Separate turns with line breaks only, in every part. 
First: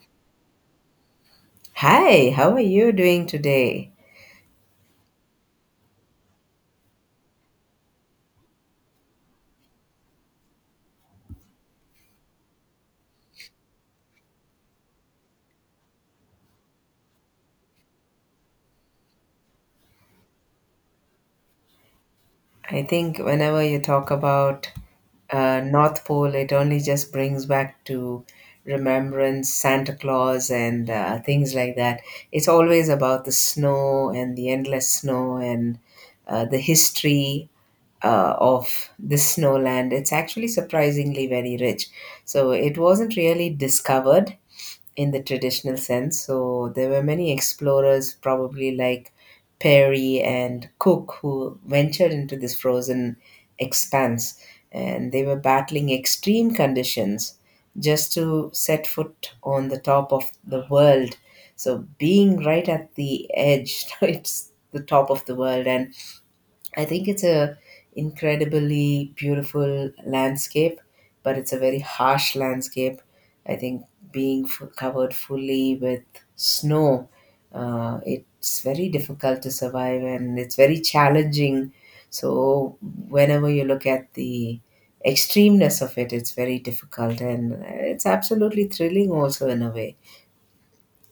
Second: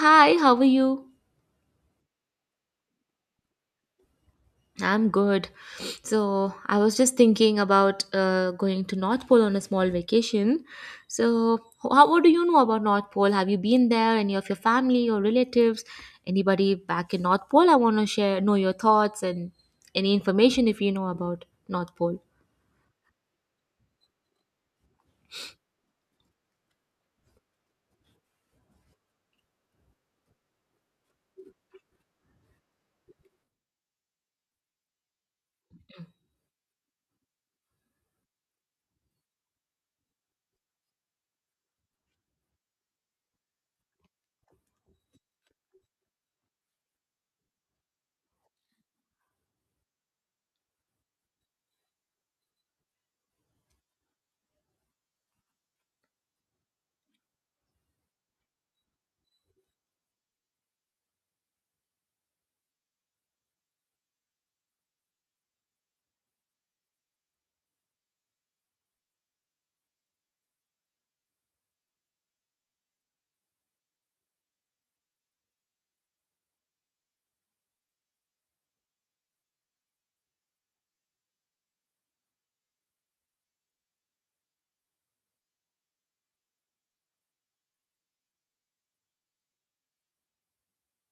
Hi, how are you?
Hi, how are you doing today?
I'm good. So, I was just thinking about going to North Pole on a small vacation. So, how, what do you know about North Pole? Have you been there? Any of your family or relatives? Anybody back in North Pole? I want to share, know your thoughts and any information if you know about North Pole.
I think whenever you talk about North Pole, it only just brings back to remembrance Santa Claus and things like that. It's always about the snow and the endless snow and the history of the snowland. It's actually surprisingly very rich. So it wasn't really discovered in the traditional sense. So there were many explorers, probably like Perry and Cook, who ventured into this frozen expanse, and they were battling extreme conditions just to set foot on the top of the world. So being right at the edge, it's the top of the world, and I think it's a incredibly beautiful landscape, but it's a very harsh landscape. I think covered fully with snow. It's very difficult to survive and it's very challenging. So whenever you look at the extremeness of it, it's very difficult and it's absolutely thrilling also in a way.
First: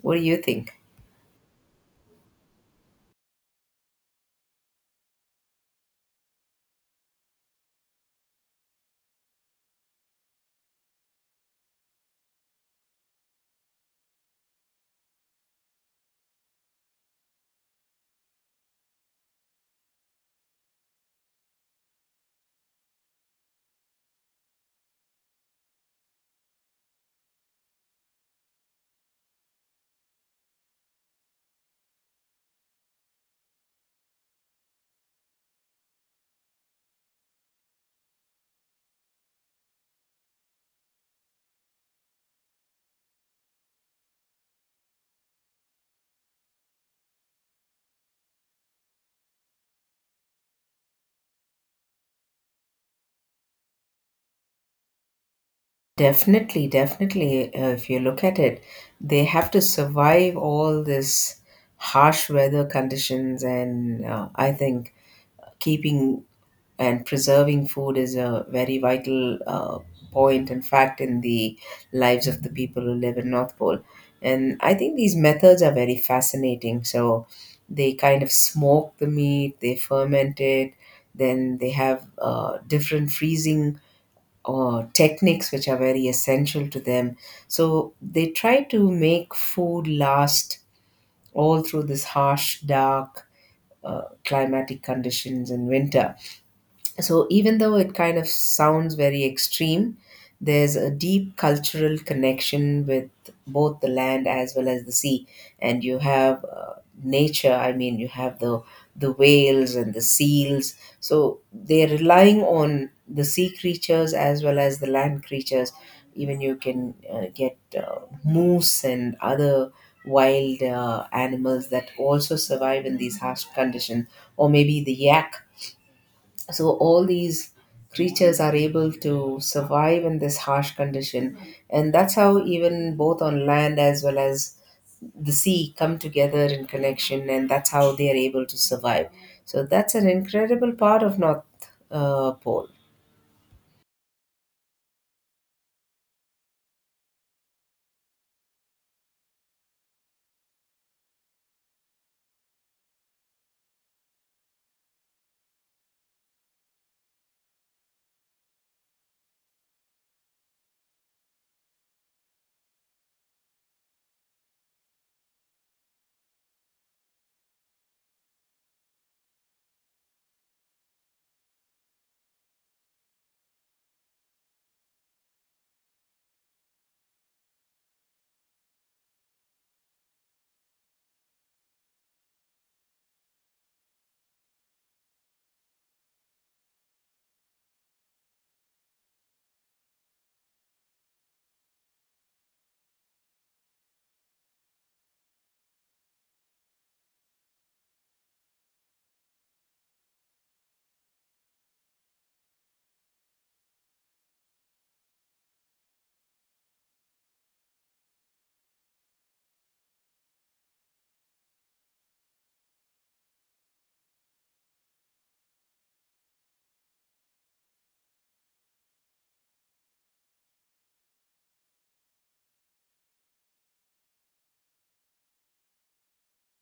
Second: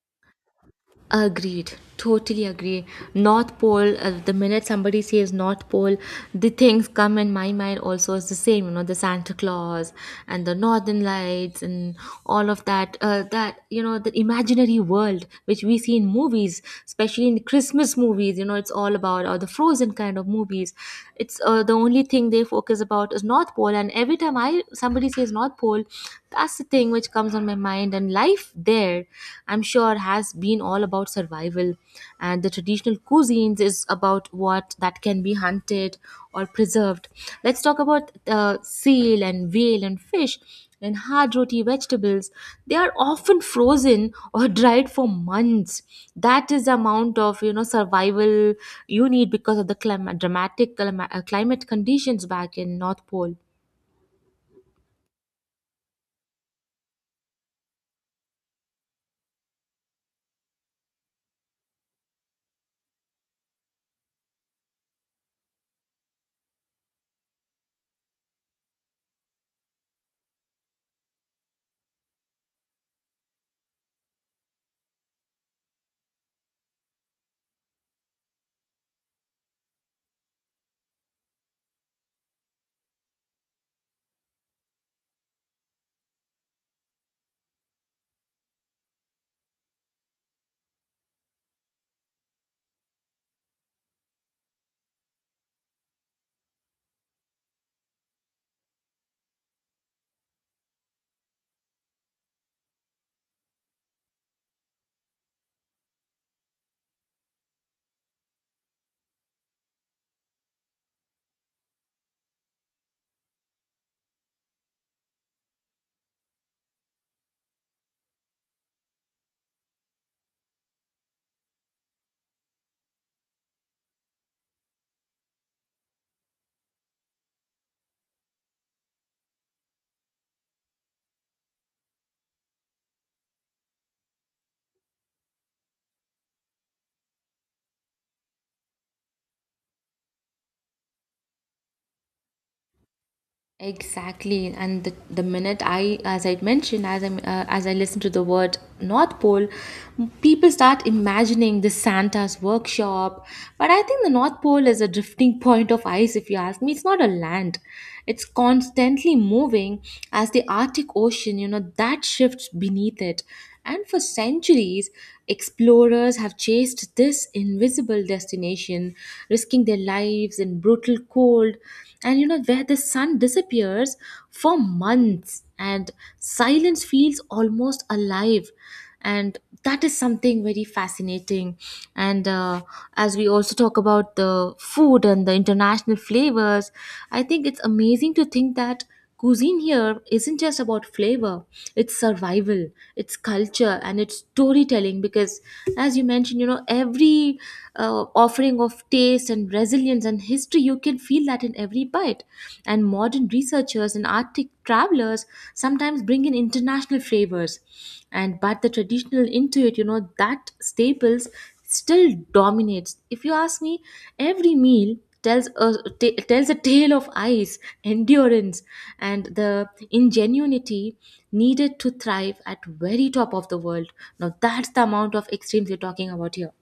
What do you think?
Agreed. Totally agree. North Pole, the minute somebody says North Pole, the things come in my mind also is the same, the Santa Claus and the Northern Lights and all of that, that, the imaginary world which we see in movies, especially in Christmas movies, it's all about, or the frozen kind of movies. It's the only thing they focus about is North Pole. And every time I somebody says North Pole, that's the thing which comes on my mind. And life there I'm sure has been all about survival, and the traditional cuisines is about what that can be hunted or preserved. Let's talk about seal and whale and fish and hard roti vegetables. They are often frozen or dried for months. That is the amount of survival you need because of the dramatic climate conditions back in North Pole.
Definitely, definitely. If you look at it, they have to survive all this harsh weather conditions, and I think keeping and preserving food is a very vital point and fact in the lives of the people who live in North Pole. And I think these methods are very fascinating. So they kind of smoke the meat, they ferment it, then they have different freezing or techniques which are very essential to them. So they try to make food last all through this harsh, dark climatic conditions in winter. So, even though it kind of sounds very extreme, there's a deep cultural connection with both the land as well as the sea. And you have nature, I mean, you have the whales and the seals. So, they're relying on the sea creatures as well as the land creatures. Even you can get moose and other wild animals that also survive in these harsh conditions, or maybe the yak. So all these creatures are able to survive in this harsh condition, and that's how even both on land as well as the sea come together in connection, and that's how they are able to survive. So that's an incredible part of north pole.
Exactly, and the minute as I mentioned, as I listen to the word North Pole, people start imagining the Santa's workshop. But I think the North Pole is a drifting point of ice. If you ask me, it's not a land; it's constantly moving as the Arctic Ocean. You know that shifts beneath it, and for centuries, explorers have chased this invisible destination, risking their lives in brutal cold, and where the sun disappears for months, and silence feels almost alive. And that is something very fascinating. And as we also talk about the food and the international flavors, I think it's amazing to think that cuisine here isn't just about flavor, it's survival, it's culture, and it's storytelling because, as you mentioned, every offering of taste and resilience and history, you can feel that in every bite. And modern researchers and Arctic travelers sometimes bring in international flavors. And but the traditional Intuit, that staples still dominates. If you ask me, every meal tells a tale of ice, endurance, and the ingenuity needed to thrive at very top of the world. Now that's the amount of extremes we're talking about here.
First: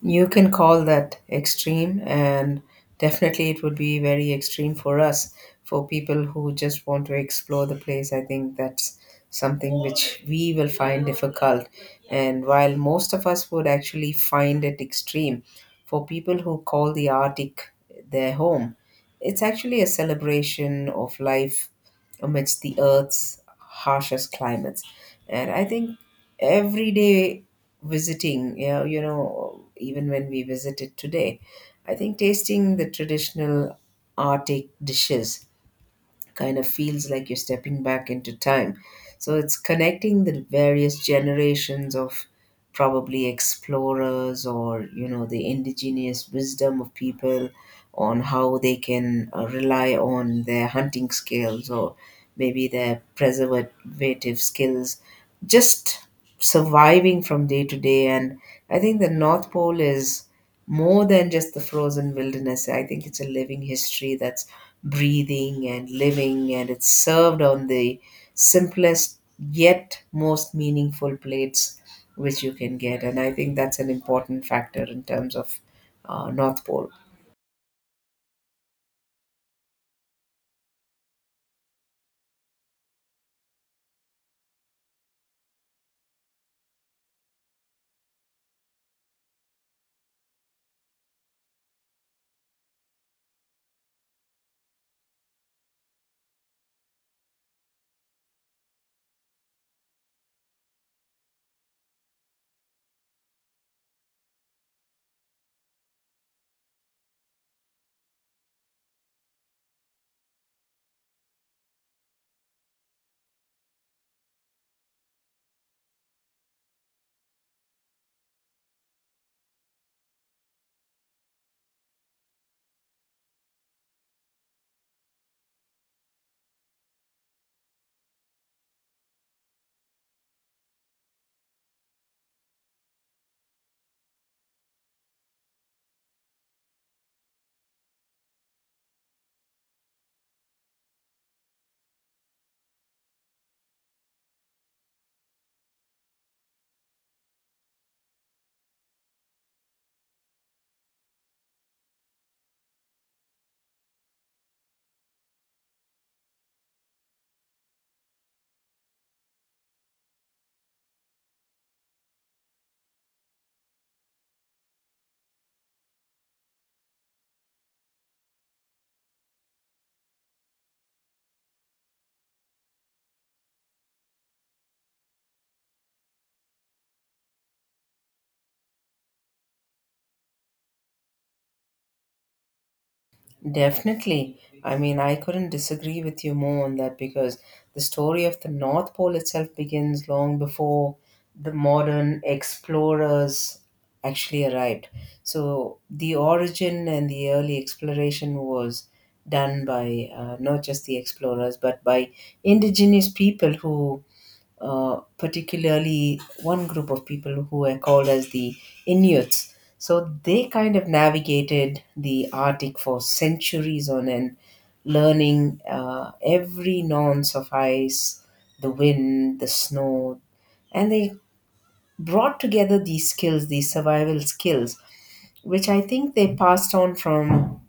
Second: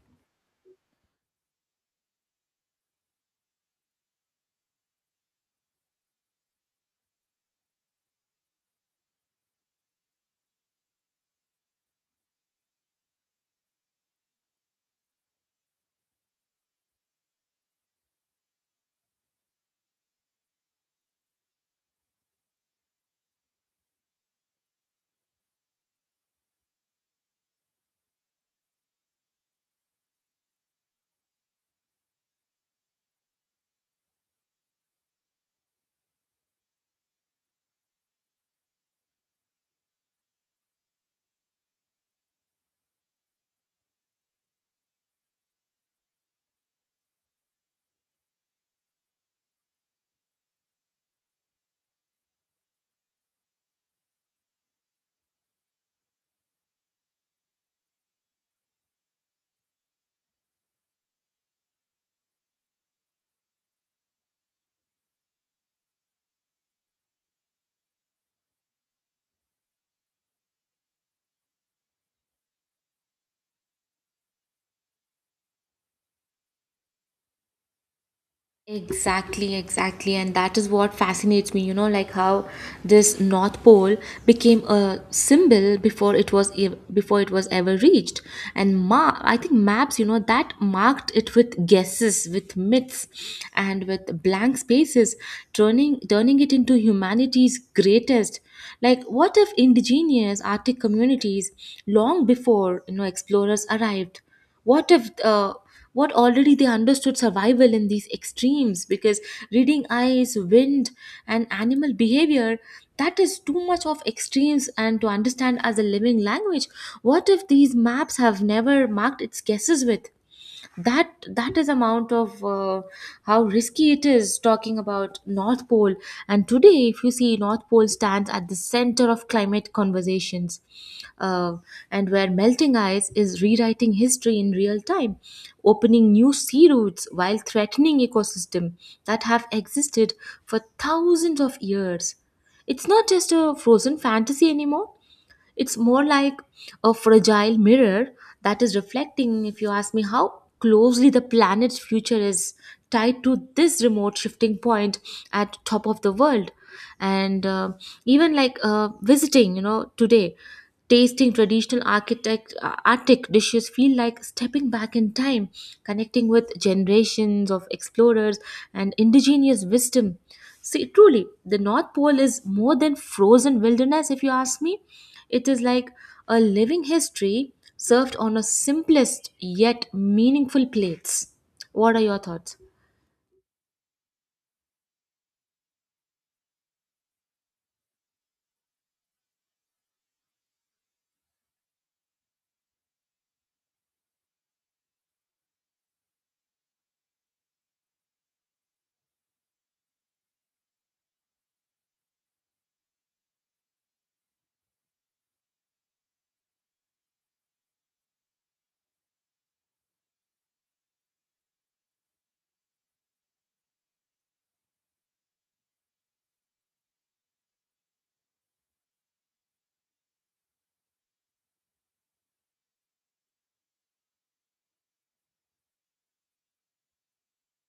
You can call that extreme, and definitely it would be very extreme for us, for people who just want to explore the place. I think that's something which we will find difficult. And while most of us would actually find it extreme, for people who call the Arctic their home, it's actually a celebration of life amidst the Earth's harshest climates. And I think every day visiting, even when we visited today, I think tasting the traditional Arctic dishes kind of feels like you're stepping back into time. So it's connecting the various generations of probably explorers or you know the indigenous wisdom of people on how they can rely on their hunting skills or maybe their preservative skills, just surviving from day to day. And I think the north pole is more than just the frozen wilderness. I think it's a living history that's breathing and living, and it's served on the simplest yet most meaningful plates which you can get. And I think that's an important factor in terms of North Pole.
Exactly, exactly. And that is what fascinates me, like how this North Pole became a symbol before before it was ever reached. And ma I think maps, that marked it with guesses, with myths, and with blank spaces, turning it into humanity's greatest. Like what if indigenous Arctic communities long before, explorers arrived? What if what already they understood survival in these extremes, because reading eyes, wind, and animal behavior, that is too much of extremes, and to understand as a living language. What if these maps have never marked its guesses with That is amount of how risky it is talking about North Pole. And today if you see, North Pole stands at the center of climate conversations, uh, and where melting ice is rewriting history in real time, opening new sea routes while threatening ecosystems that have existed for thousands of years. It's not just a frozen fantasy anymore. It's more like a fragile mirror that is reflecting, if you ask me, how closely the planet's future is tied to this remote shifting point at top of the world. And even like visiting today, tasting traditional architect Arctic dishes feel like stepping back in time, connecting with generations of explorers and indigenous wisdom. See, truly, the North Pole is more than frozen wilderness, if you ask me. It is like a living history served on a simplest yet meaningful plates. What are your thoughts?
Definitely. I mean, I couldn't disagree with you more on that because the story of the North Pole itself begins long before the modern explorers actually arrived. So, the origin and the early exploration was done by not just the explorers but by indigenous people who particularly one group of people who were called as the Inuits. So they kind of navigated the Arctic for centuries on end, learning every nuance of ice, the wind, the snow, and they brought together these skills, these survival skills, which I think they passed on from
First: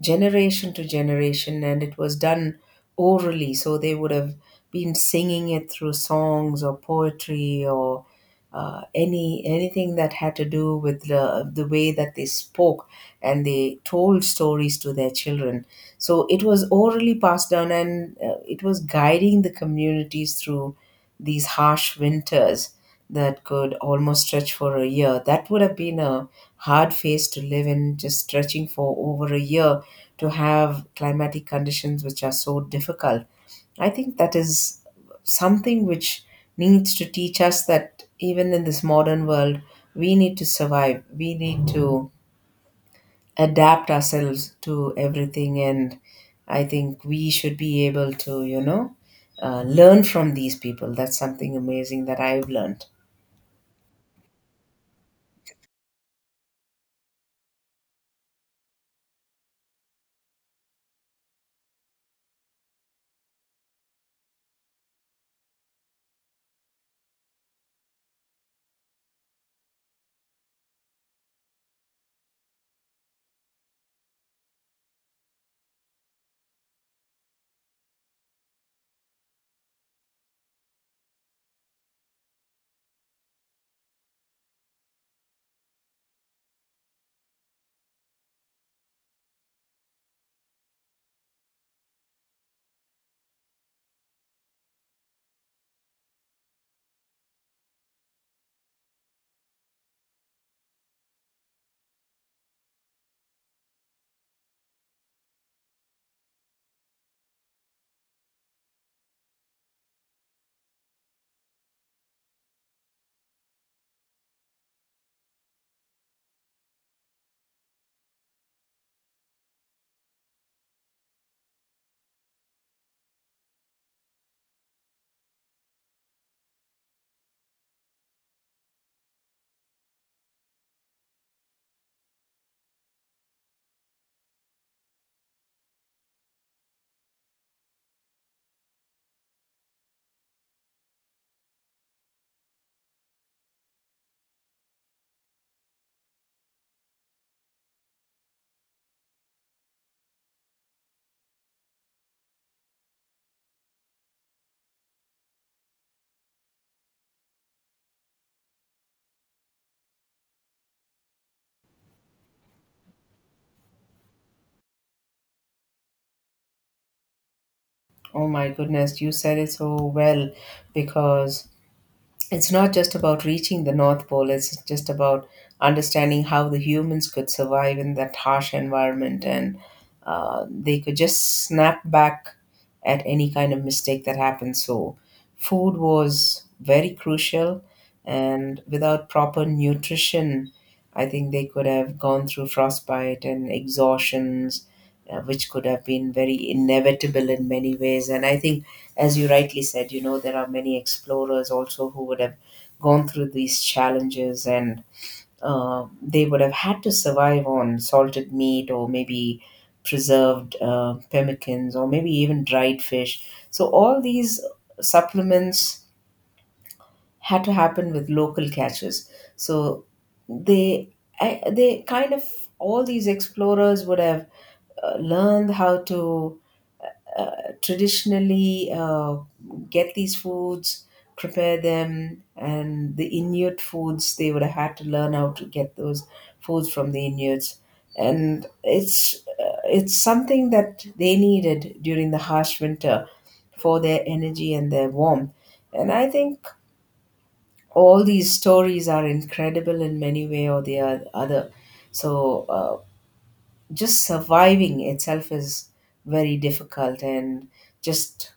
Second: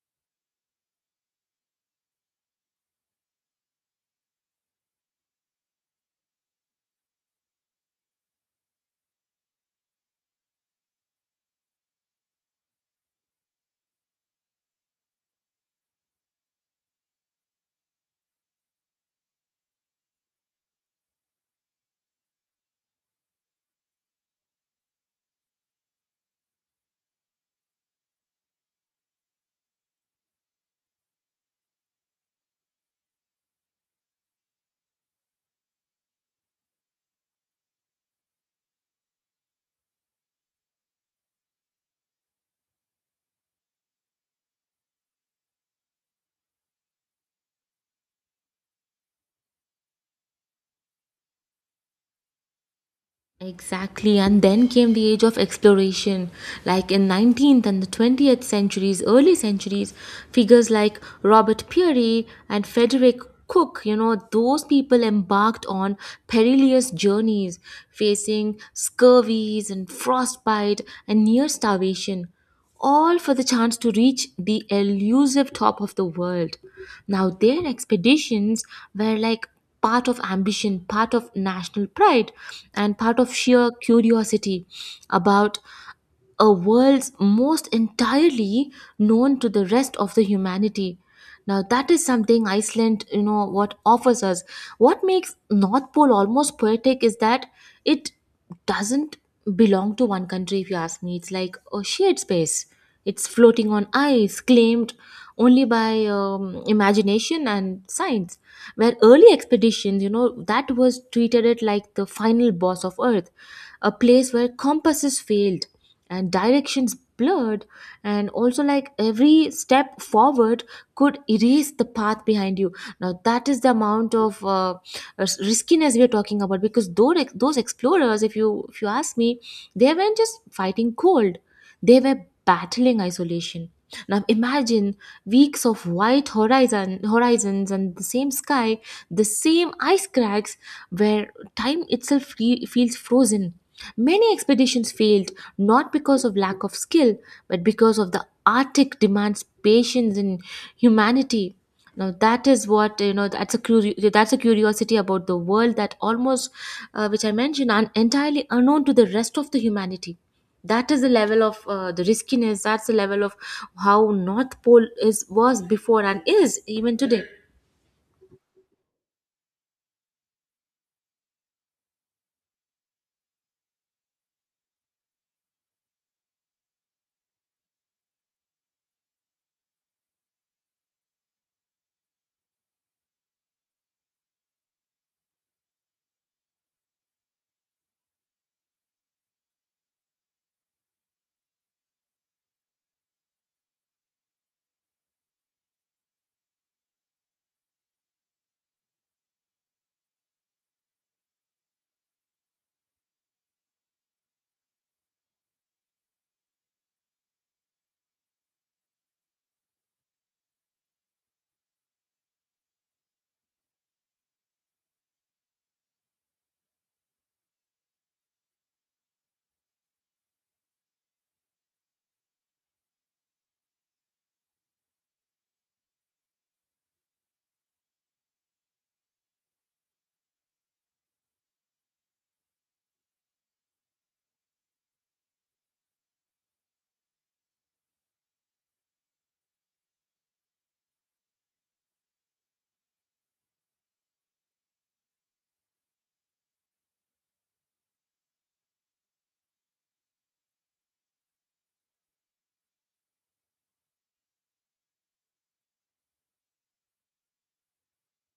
generation to generation. And it was done orally, so they would have been singing it through songs or poetry or anything that had to do with the way that they spoke, and they told stories to their children. So it was orally passed down, and it was guiding the communities through these harsh winters that could almost stretch for a year. That would have been a hard phase to live in, just stretching for over a year to have climatic conditions which are so difficult. I think that is something which needs to teach us that even in this modern world, we need to survive, we need to adapt ourselves to everything, and I think we should be able to, you know, learn from these people. That's something amazing that I've learned.
Exactly, and then came the age of exploration. Like in 19th and the 20th centuries, early centuries, figures like Robert Peary and Frederick Cook, those people embarked on perilous journeys, facing scurvies and frostbite and near starvation, all for the chance to reach the elusive top of the world. Now, their expeditions were like part of ambition, part of national pride, and part of sheer curiosity about a world's most entirely known to the rest of the humanity. Now that is something Iceland what offers us. What makes North Pole almost poetic is that it doesn't belong to one country. If you ask me, it's like a shared space. It's floating on ice, claimed only by imagination and science, where early expeditions that was treated it like the final boss of earth, a place where compasses failed and directions blurred, and also like every step forward could erase the path behind you. Now that is the amount of riskiness we are talking about, because those explorers, if you ask me, they weren't just fighting cold, they were battling isolation. Now imagine weeks of white horizons and the same sky, the same ice cracks, where time itself feels frozen. Many expeditions failed, not because of lack of skill, but because of the Arctic demands patience and humanity. Now that is what you know. That's a curiosity about the world that almost, which I mentioned, are entirely unknown to the rest of the humanity. That is the level of the riskiness. That's the level of how North Pole is was before and is even today.
Oh my goodness, you said it so well because it's not just about reaching the North Pole, it's just about understanding how the humans could survive in that harsh environment, and they could just snap back at any kind of mistake that happened. So, food was very crucial, and without proper nutrition, I think they could have gone through frostbite and exhaustions, which could have been very inevitable in many ways. And I think as you rightly said, you know, there are many explorers also who would have gone through these challenges, and they would have had to survive on salted meat or maybe preserved pemmicans or maybe even dried fish. So, all these supplements had to happen with local catches. So, they, they kind of, all these explorers would have learned how to traditionally get these foods, prepare them, and the Inuit foods they would have had to learn how to get those foods from the Inuits, and it's something that they needed during the harsh winter for their energy and their warmth, and I think all these stories are incredible in many way or the other. So. Uh, just surviving itself is very difficult, and just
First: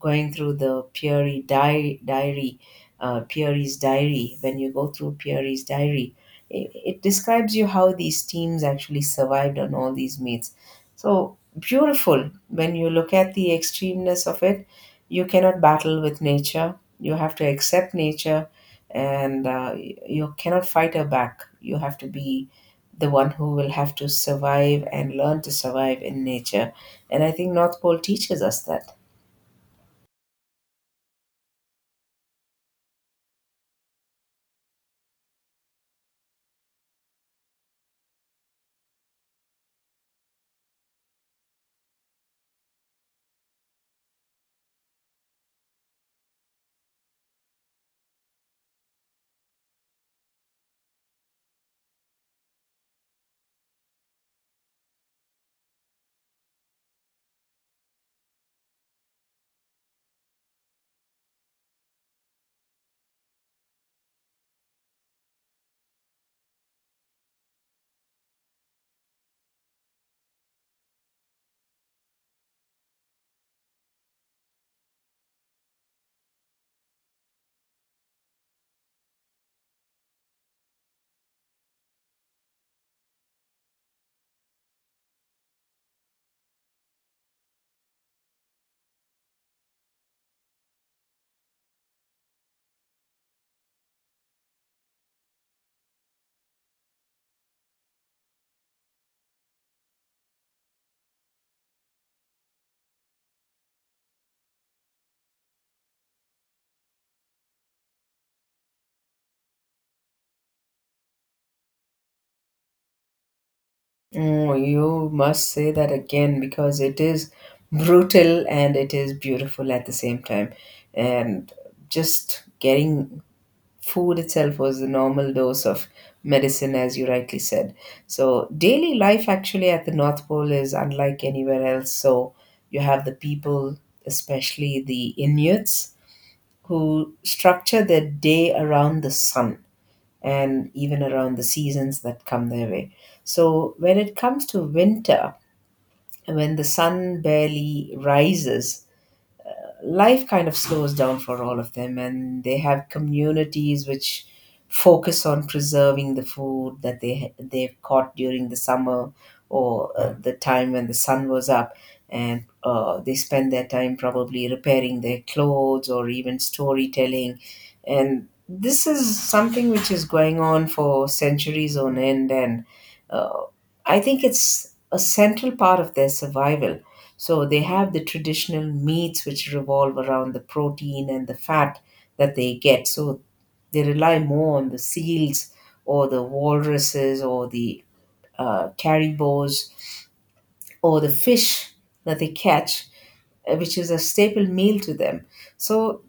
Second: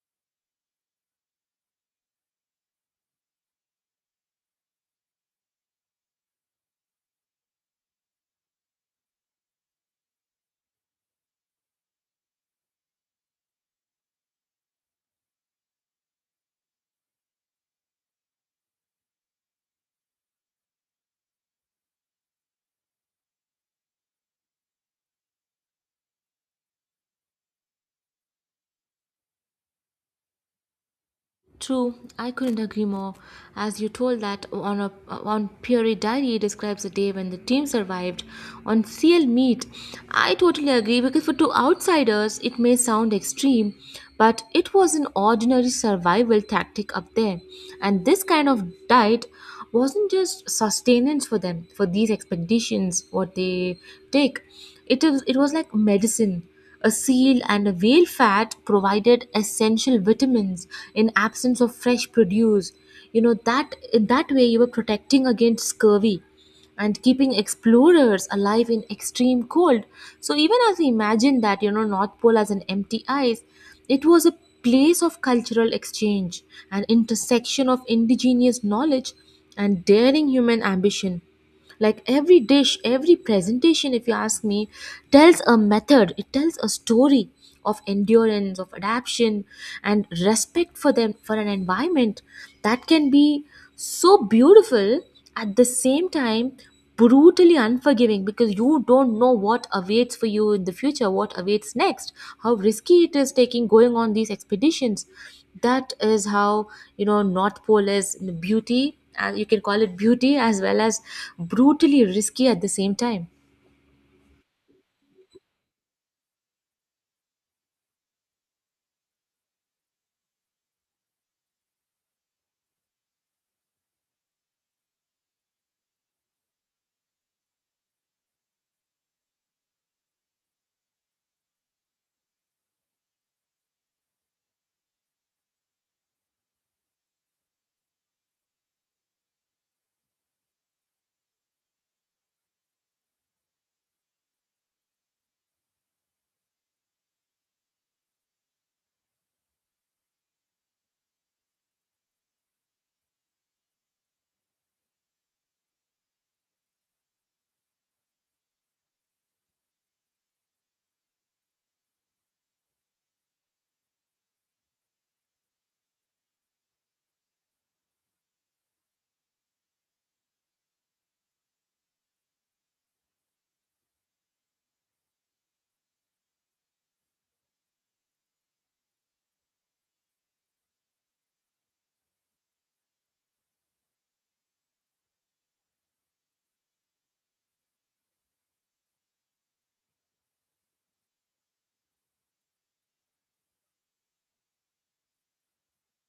going through the Peary di diary, Peary's diary when you go through Peary's diary, it describes you how these teams actually survived on all these meets. So beautiful when you look at the extremeness of it. You cannot battle with nature, you have to accept nature, and you cannot fight her back. You have to be the one who will have to survive and learn to survive in nature. And I think North Pole teaches us that.
True, I couldn't agree more. As you told that on Fury Diary describes a day when the team survived on CL Meet, I totally agree because for two outsiders it may sound extreme, but it was an ordinary survival tactic up there, and this kind of diet wasn't just sustenance for them for these expeditions what they take. It was like medicine. A seal and a whale fat provided essential vitamins in absence of fresh produce. You know that that way you were protecting against scurvy and keeping explorers alive in extreme cold. So even as we imagine that, North Pole as an empty ice, it was a place of cultural exchange, an intersection of indigenous knowledge and daring human ambition, like every dish, every presentation, if you ask me, tells a method, it tells a story of endurance, of adaptation, and respect for them, for an environment that can be so beautiful, at the same time brutally unforgiving, because you don't know what awaits for you in the future, what awaits next, how risky it is taking going on these expeditions. That is how North Pole is beauty, and you can call it beauty as well as brutally risky at the same time.
Oh, you must say that again because it is brutal and it is beautiful at the same time. And just getting food itself was the normal dose of medicine, as you rightly said. So, daily life actually at the North Pole is unlike anywhere else. So, you have the people, especially the Inuits, who structure their day around the sun and even around the seasons that come their way. So, when it comes to winter, when the sun barely rises, life kind of slows down for all of them, and they have communities which focus on preserving the food that they've caught during the summer, or the time when the sun was up, and they spend their time probably repairing their clothes or even storytelling. And this is something which is going on for centuries on end, and I think it's a central part of their survival. So they have the traditional meats which revolve around the protein and the fat that they get. So they rely more on the seals or the walruses or the caribous or the fish that they catch, which is a staple meal to them. So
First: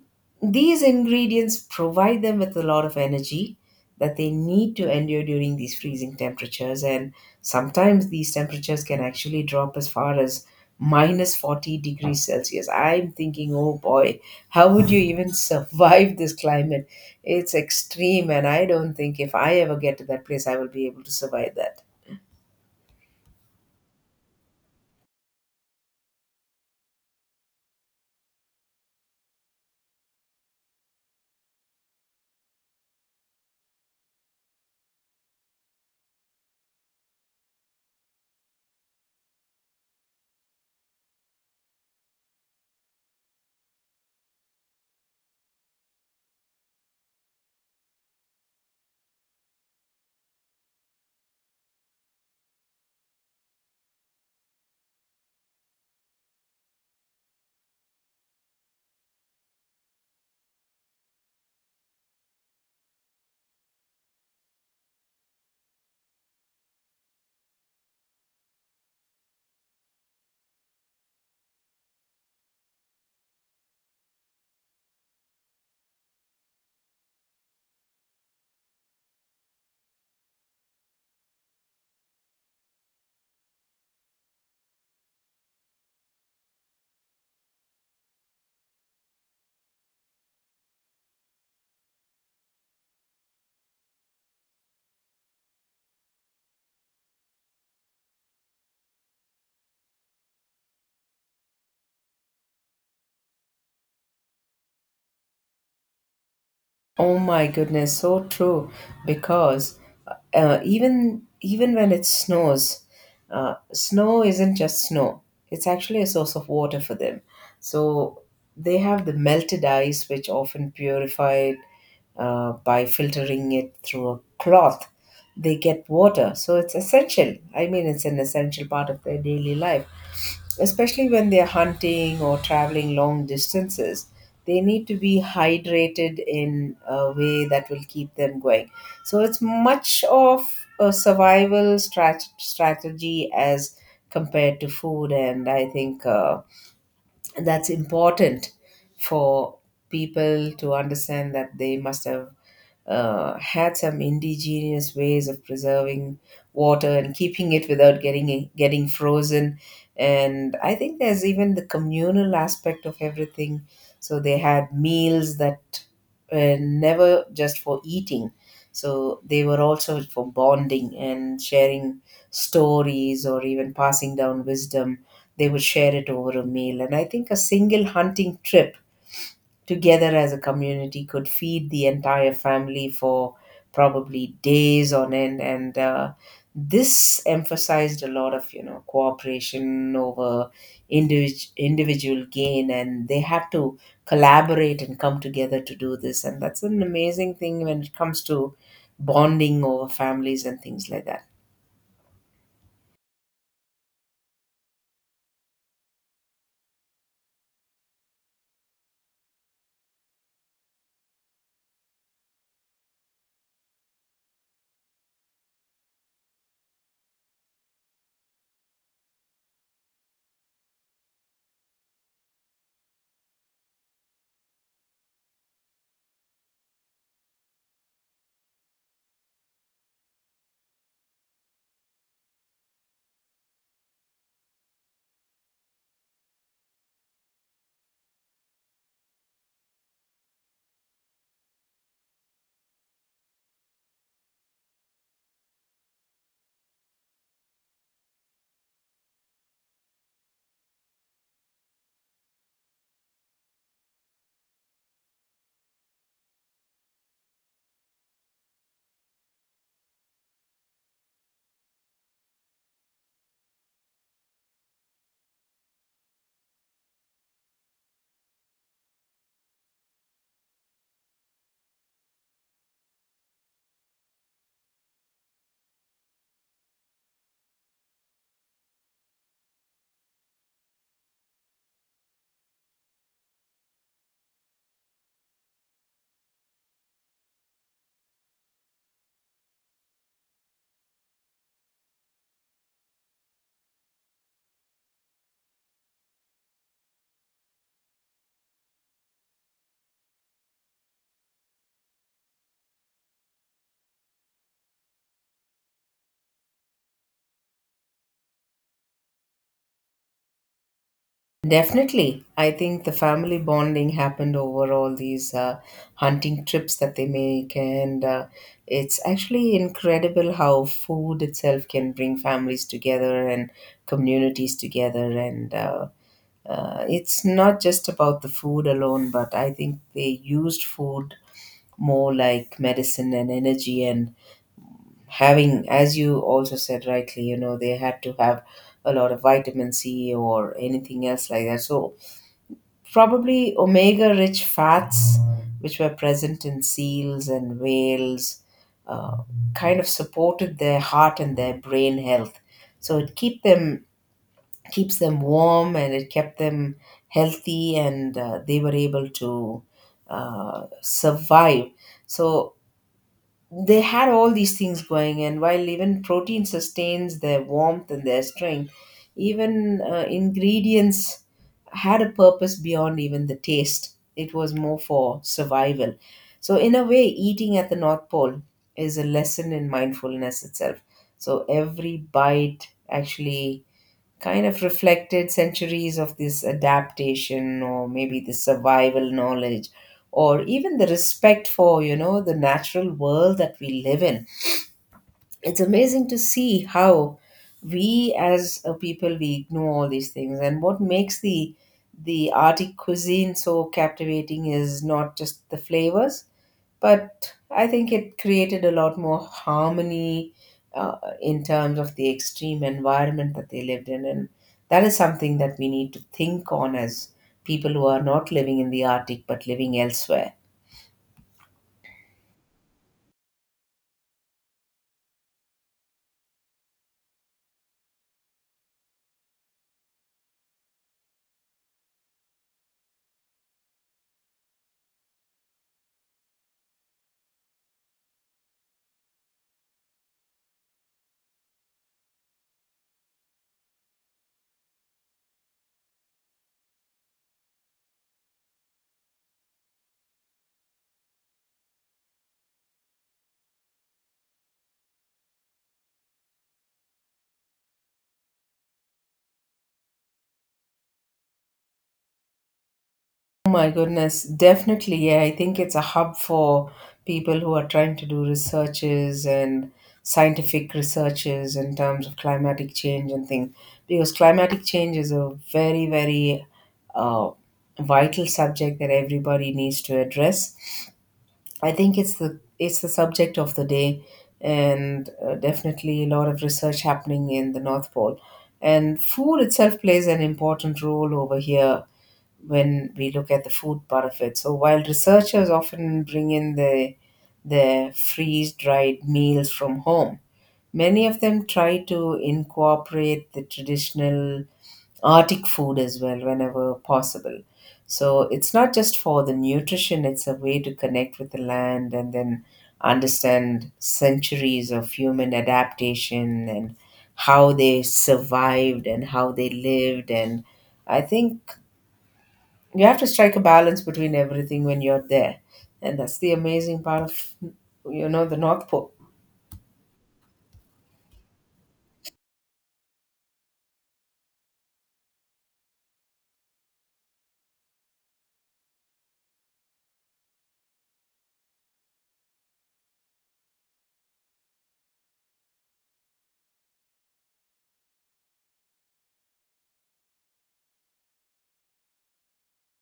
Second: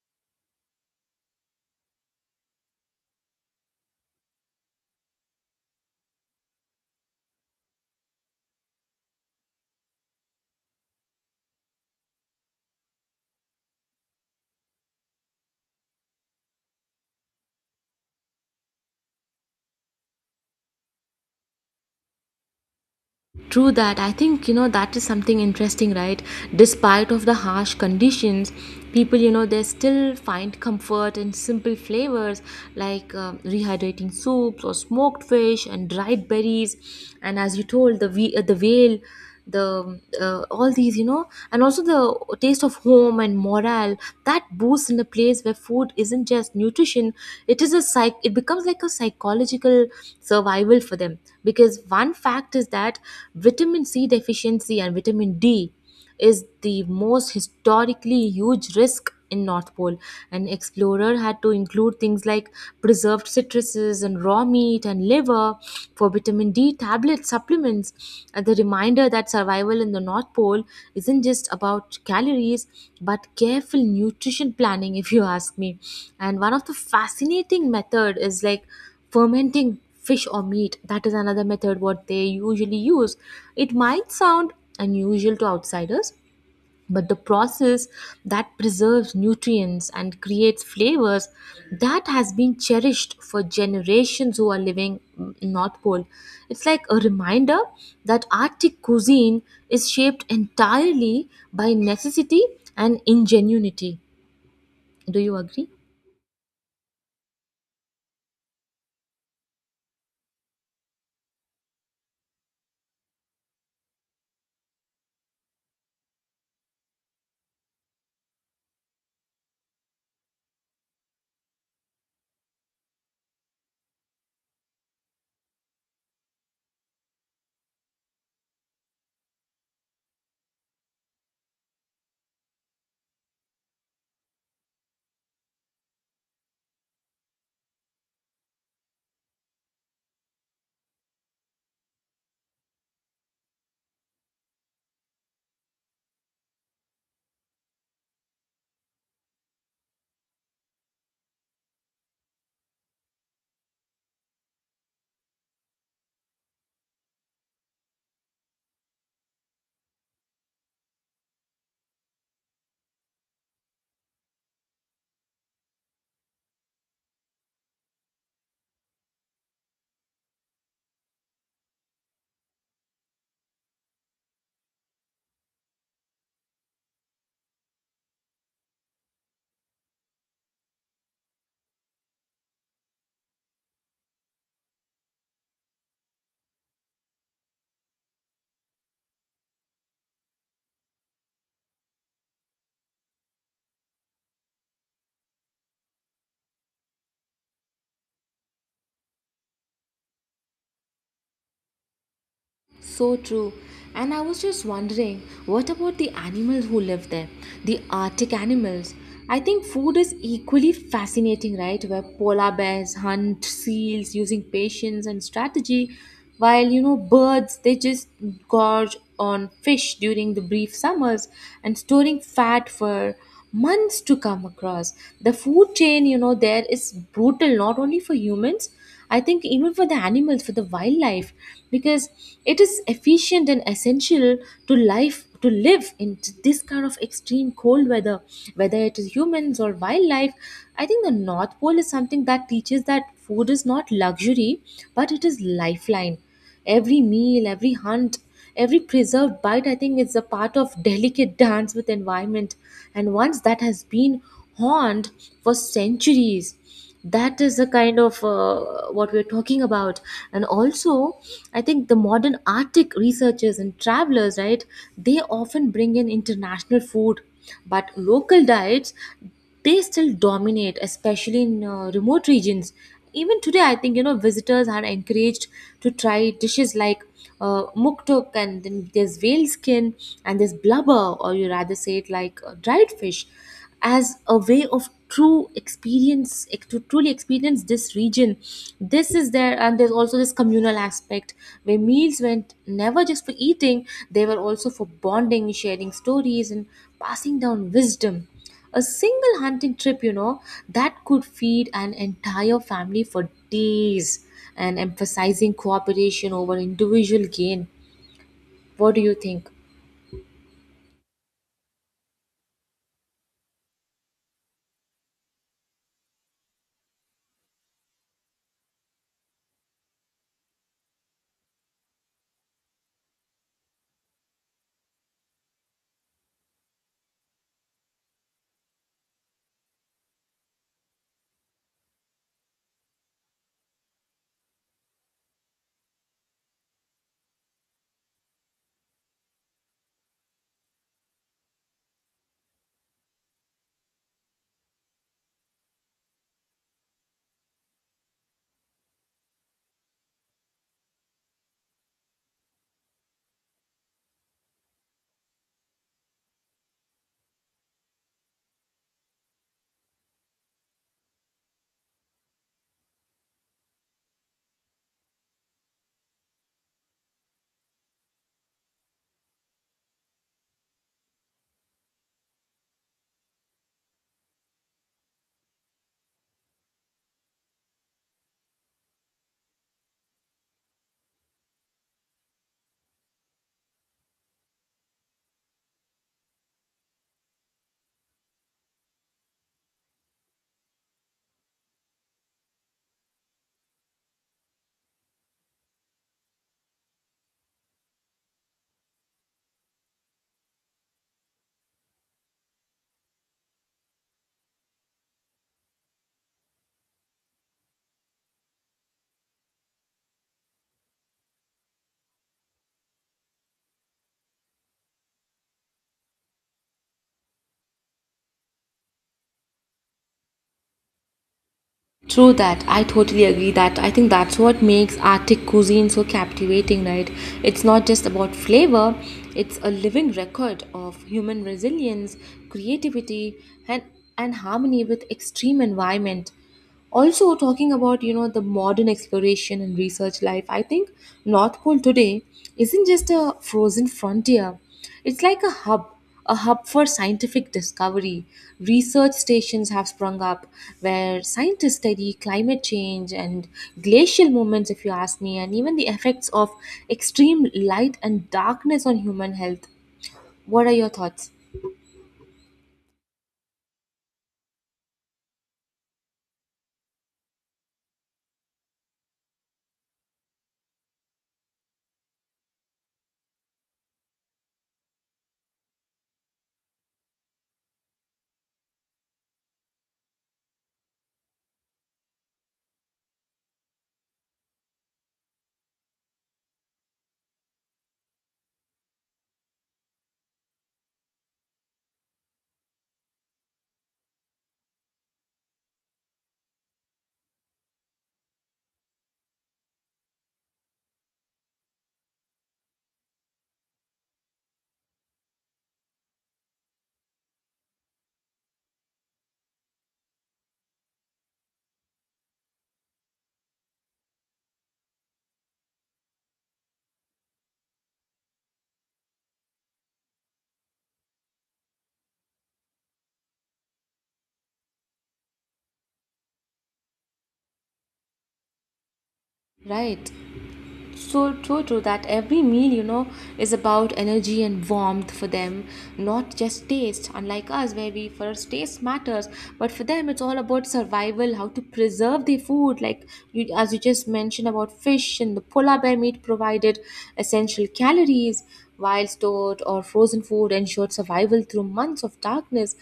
these ingredients provide them with a lot of energy that they need to endure during these freezing temperatures. And sometimes these temperatures can actually drop as far as minus 40 degrees Celsius. I'm thinking, oh boy, how would you even survive this climate? It's extreme, and I don't think if I ever get to that place, I will be able to survive that.
True that. I think that is something interesting, right? Despite of the harsh conditions, people they still find comfort in simple flavors like rehydrating soups or smoked fish and dried berries. And as you told, the whale, the all these and also the taste of home and morale that boosts in a place where food isn't just nutrition, it becomes like a psychological survival for them. Because one fact is that vitamin C deficiency and vitamin D is the most historically huge risk in North Pole. An explorer had to include things like preserved citruses and raw meat and liver for vitamin D tablet supplements. And the reminder that survival in the North Pole isn't just about calories, but careful nutrition planning, if you ask me. And one of the fascinating method is like fermenting fish or meat. That is another method what they usually use. It might sound unusual to outsiders, but the process that preserves nutrients and creates flavors that has been cherished for generations who are living North Pole. It's like a reminder that Arctic cuisine is shaped entirely by necessity and ingenuity. Do you agree?
Oh my goodness, so true. Because even when it snows, snow isn't just snow. It's actually a source of water for them. So they have the melted ice, which often purified by filtering it through a cloth. They get water, so it's essential. I mean, it's an essential part of their daily life, especially when they're hunting or traveling long distances. They need to be hydrated in a way that will keep them going. So it's much of a strategy as compared to food, and I think that's important for people to understand that they must have had some indigenous ways of preserving water and keeping it without getting frozen. And I think there's even the communal aspect of everything. So they had meals that were never just for eating. So they were also for bonding and sharing stories or even passing down wisdom. They would share it over a meal. And I think a single hunting trip together as a community could feed the entire family for probably days on end and this emphasized a lot of cooperation over individual gain, and they had to collaborate and come together to do this. And that's an amazing thing when it comes to bonding over families and things like that.
So true. And I was just wondering, what about the animals who live there? The Arctic animals. I think food is equally fascinating, right? Where polar bears hunt seals using patience and strategy, while, birds, they just gorge on fish during the brief summers and storing fat for months to come across. The food chain, there is brutal not only for humans, I think even for the animals, for the wildlife, because it is efficient and essential to life to live in this kind of extreme cold weather, whether it is humans or wildlife. I think the North Pole is something that teaches that food is not luxury, but it is lifeline. Every meal, every hunt, every preserved bite, I think, is a part of delicate dance with environment. And once that has been honed for centuries, that is the kind of what we're talking about, and also I think the modern Arctic researchers and travelers, right, they often bring in international food, but local diets, they still dominate, especially in remote regions. Even today, I think, you know, visitors are encouraged to try dishes like muktuk, and then there's whale skin, and there's blubber, or you rather say it like dried fish, as a way of true experience to truly experience this region. This is there, and there's also this communal aspect where meals went never just for eating, they were also for bonding, sharing stories, and passing down wisdom. A single hunting trip, you know, that could feed an entire family for days, and emphasizing cooperation over individual gain. What do you think?
Definitely. I think the family bonding happened over all these hunting trips that they make, and it's actually incredible how food itself can bring families together and communities together. And It's not just about the food alone, but I think they used food more like medicine and energy, and having, as you also said rightly, you know, they had to have a lot of vitamin C or anything else like that. So probably omega rich fats, which were present in seals and whales, uh, kind of supported their heart and their brain health. So it keeps them warm, and it kept them healthy, and they were able to survive. So they had all these things going, and while even protein sustains their warmth and their strength, even ingredients had a purpose beyond even the taste. It was more for survival. So in a way, eating at the North Pole is a lesson in mindfulness itself. So every bite actually kind of reflected centuries of this adaptation, or maybe the survival knowledge, or even the respect for, you know, the natural world that we live in. It's amazing to see how we as a people, we ignore all these things. And what makes the Arctic cuisine so captivating is not just the flavors, but I think it created a lot more harmony in terms of the extreme environment that they lived in. And that is something that we need to think on as people who are not living in the Arctic but living elsewhere.
True that. I totally agree that. I think that's what makes Arctic cuisine so captivating, right? It's not just about flavor, it's a living record of human resilience, creativity, and, and harmony with extreme environment. Also, talking about, you know, the modern exploration and research life, I think North Pole today isn't just a frozen frontier. It's like a hub for scientific discovery. Research stations have sprung up where scientists study climate change and glacial movements, if you ask me, and even the effects of extreme light and darkness on human health. What are your thoughts?
Oh my goodness, definitely. Yeah, I think it's a hub for people who are trying to do researches and scientific researches in terms of climatic change and things. Because climatic change is a very, very uh, vital subject that everybody needs to address. I think it's the subject of the day, and definitely a lot of research happening in the North Pole. And food itself plays an important role over here when we look at the food part of it. So while researchers often bring in their freeze-dried meals from home, many of them try to incorporate the traditional Arctic food as well, whenever possible. So it's not just for the nutrition, it's a way to connect with the land and then understand centuries of human adaptation, and how they survived and how they lived. And I think you have to strike a balance between everything when you're there. And that's the amazing part of, you know, the North Pole.
Right. So true, true that every meal, you know, is about energy and warmth for them, not just taste, unlike us where we first taste matters. But for them it's all about survival, how to preserve the food, like you, as you just mentioned about fish and the polar bear meat provided essential calories, while stored or frozen food ensured survival through months of darkness.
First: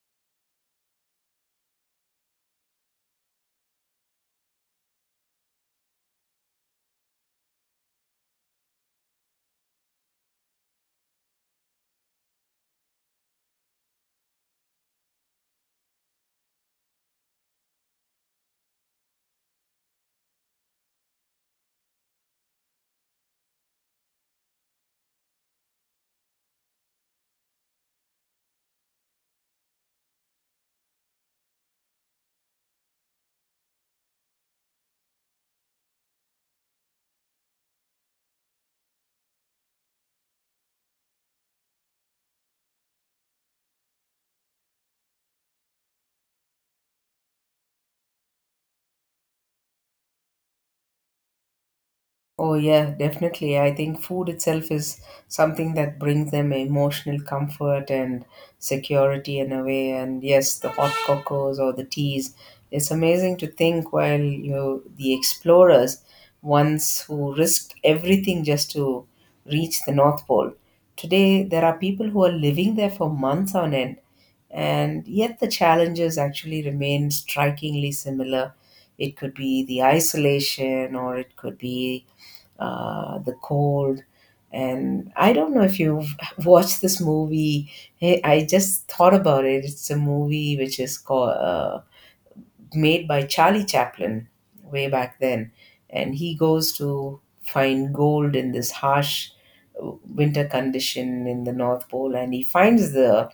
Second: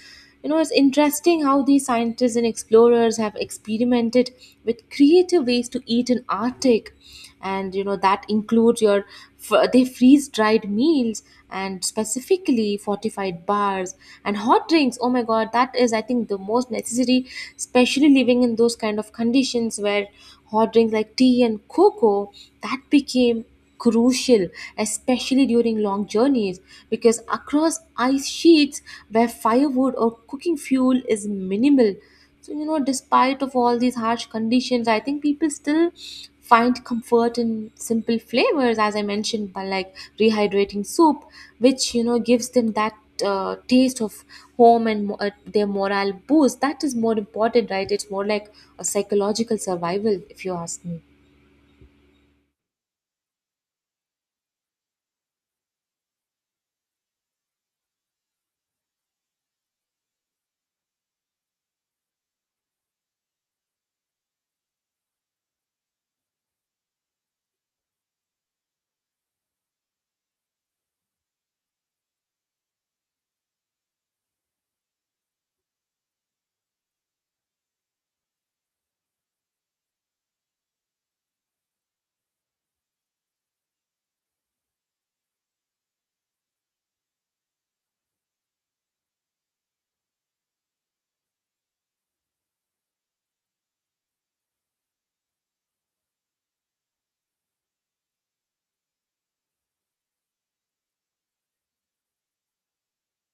You know, it's interesting how these scientists and explorers have experimented with creative ways to eat in Arctic, and you know, that includes your they freeze dried meals and specifically fortified bars and hot drinks. Oh my god, that is, I think, the most necessary, especially living in those kind of conditions where hot drinks like tea and cocoa, that became crucial, especially during long journeys, because across ice sheets where firewood or cooking fuel is minimal. So you know, despite of all these harsh conditions, I think people still find comfort in simple flavors, as I mentioned, by like rehydrating soup, which you know gives them that taste of home and their morale boost. That is more important, right? It's more like a psychological survival, if you ask me.
Oh, yeah, definitely. I think food itself is something that brings them emotional comfort and security in a way. And yes, the hot cocos or the teas. It's amazing to think, while you know, the explorers, ones who risked everything just to reach the North Pole, today there are people who are living there for months on end. And yet the challenges actually remain strikingly similar. It could be the isolation, or it could be the cold. And I don't know if you've watched this movie. Hey, I just thought about it. It's a movie which is called made by Charlie Chaplin way back then, and he goes to find gold in this harsh winter condition in the North Pole, and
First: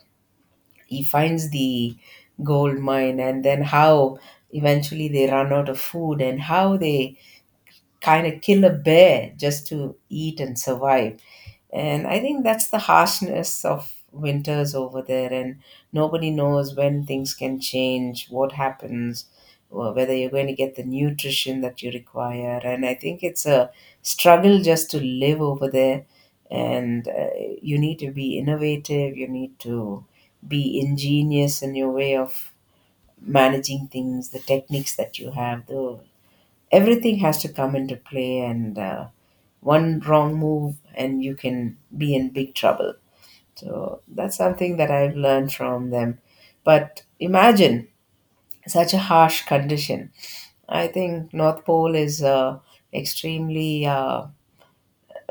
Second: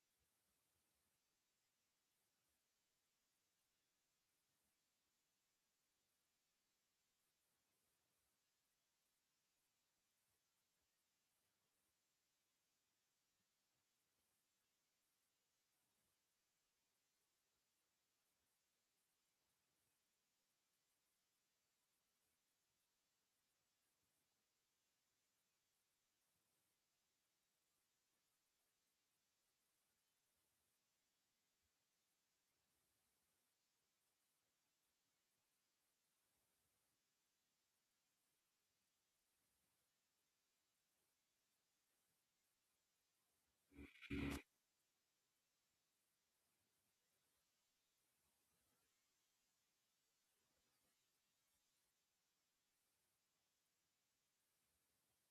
he finds the gold mine, and then how eventually they run out of food, and how they kind of kill a bear just to eat and survive. And I think that's the harshness of winters over there. And nobody knows when things can change, what happens, or whether you're going to get the nutrition that you require. And I think it's a struggle just to live over there. And you need to be innovative, you need to be ingenious in your way of managing things, the techniques that you have, the everything has to come into play. And one wrong move and you can be in big trouble. So that's something that I've learned from them. But imagine such a harsh condition. I think North Pole is extremely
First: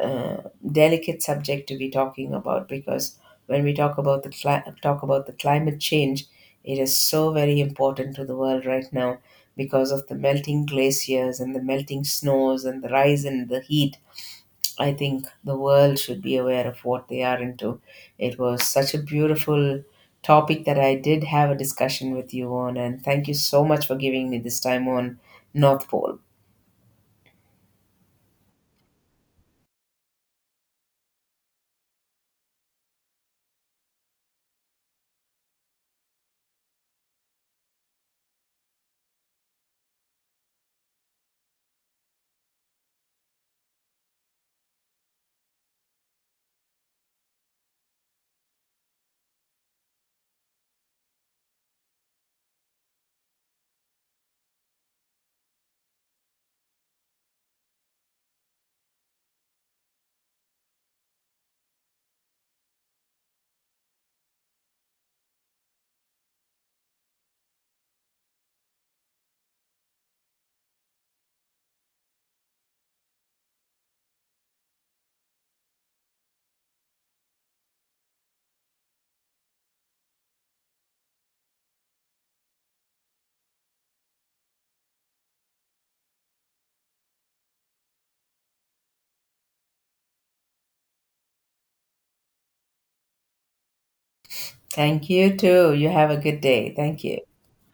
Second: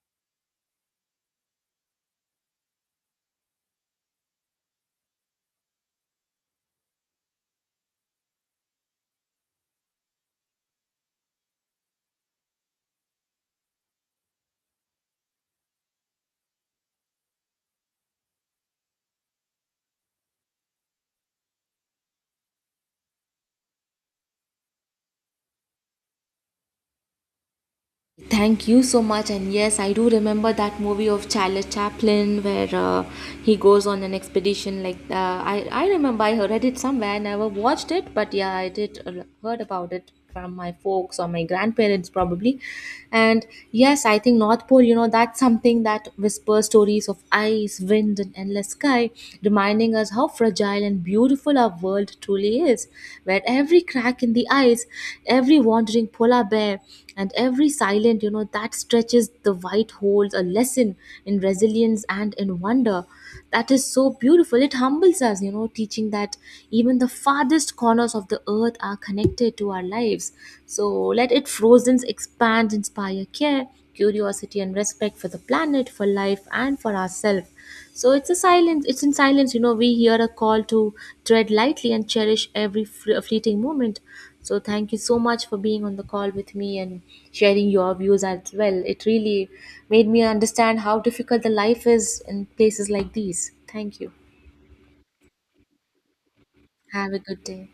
uh, delicate subject to be talking about, because when we talk about the talk about the climate change, it is so very important to the world right now because of the melting glaciers and the melting snows and the rise in the heat. I think the world should be aware of what they are into. It was such a beautiful topic that I did have a discussion with you on, and thank you so much for giving me this time on North Pole.
Thank you so much. And yes, I do remember that movie of Charlie Chaplin where he goes on an expedition. Like I remember I read it somewhere. I never watched it, but yeah, I did heard about it from my folks or my grandparents probably. And yes, I think North Pole. You know, that's something that whispers stories of ice, wind, and endless sky, reminding us how fragile and beautiful our world truly is, where every crack in the ice, every wandering polar bear, and every silent, you know, that stretches the white holds a lesson in resilience and in wonder. That is so beautiful. It humbles us, you know, teaching that even the farthest corners of the earth are connected to our lives. So let it frozen, expand, inspire care, curiosity, and respect for the planet, for life, and for ourselves. So it's a silence. It's in silence, you know, we hear a call to tread lightly and cherish every fleeting moment. So thank you so much for being on the call with me and sharing your views as well. It really made me understand how difficult the life is in places like these. Thank you.
Thank you too. You have a good day. Thank
Have a
you.
good day.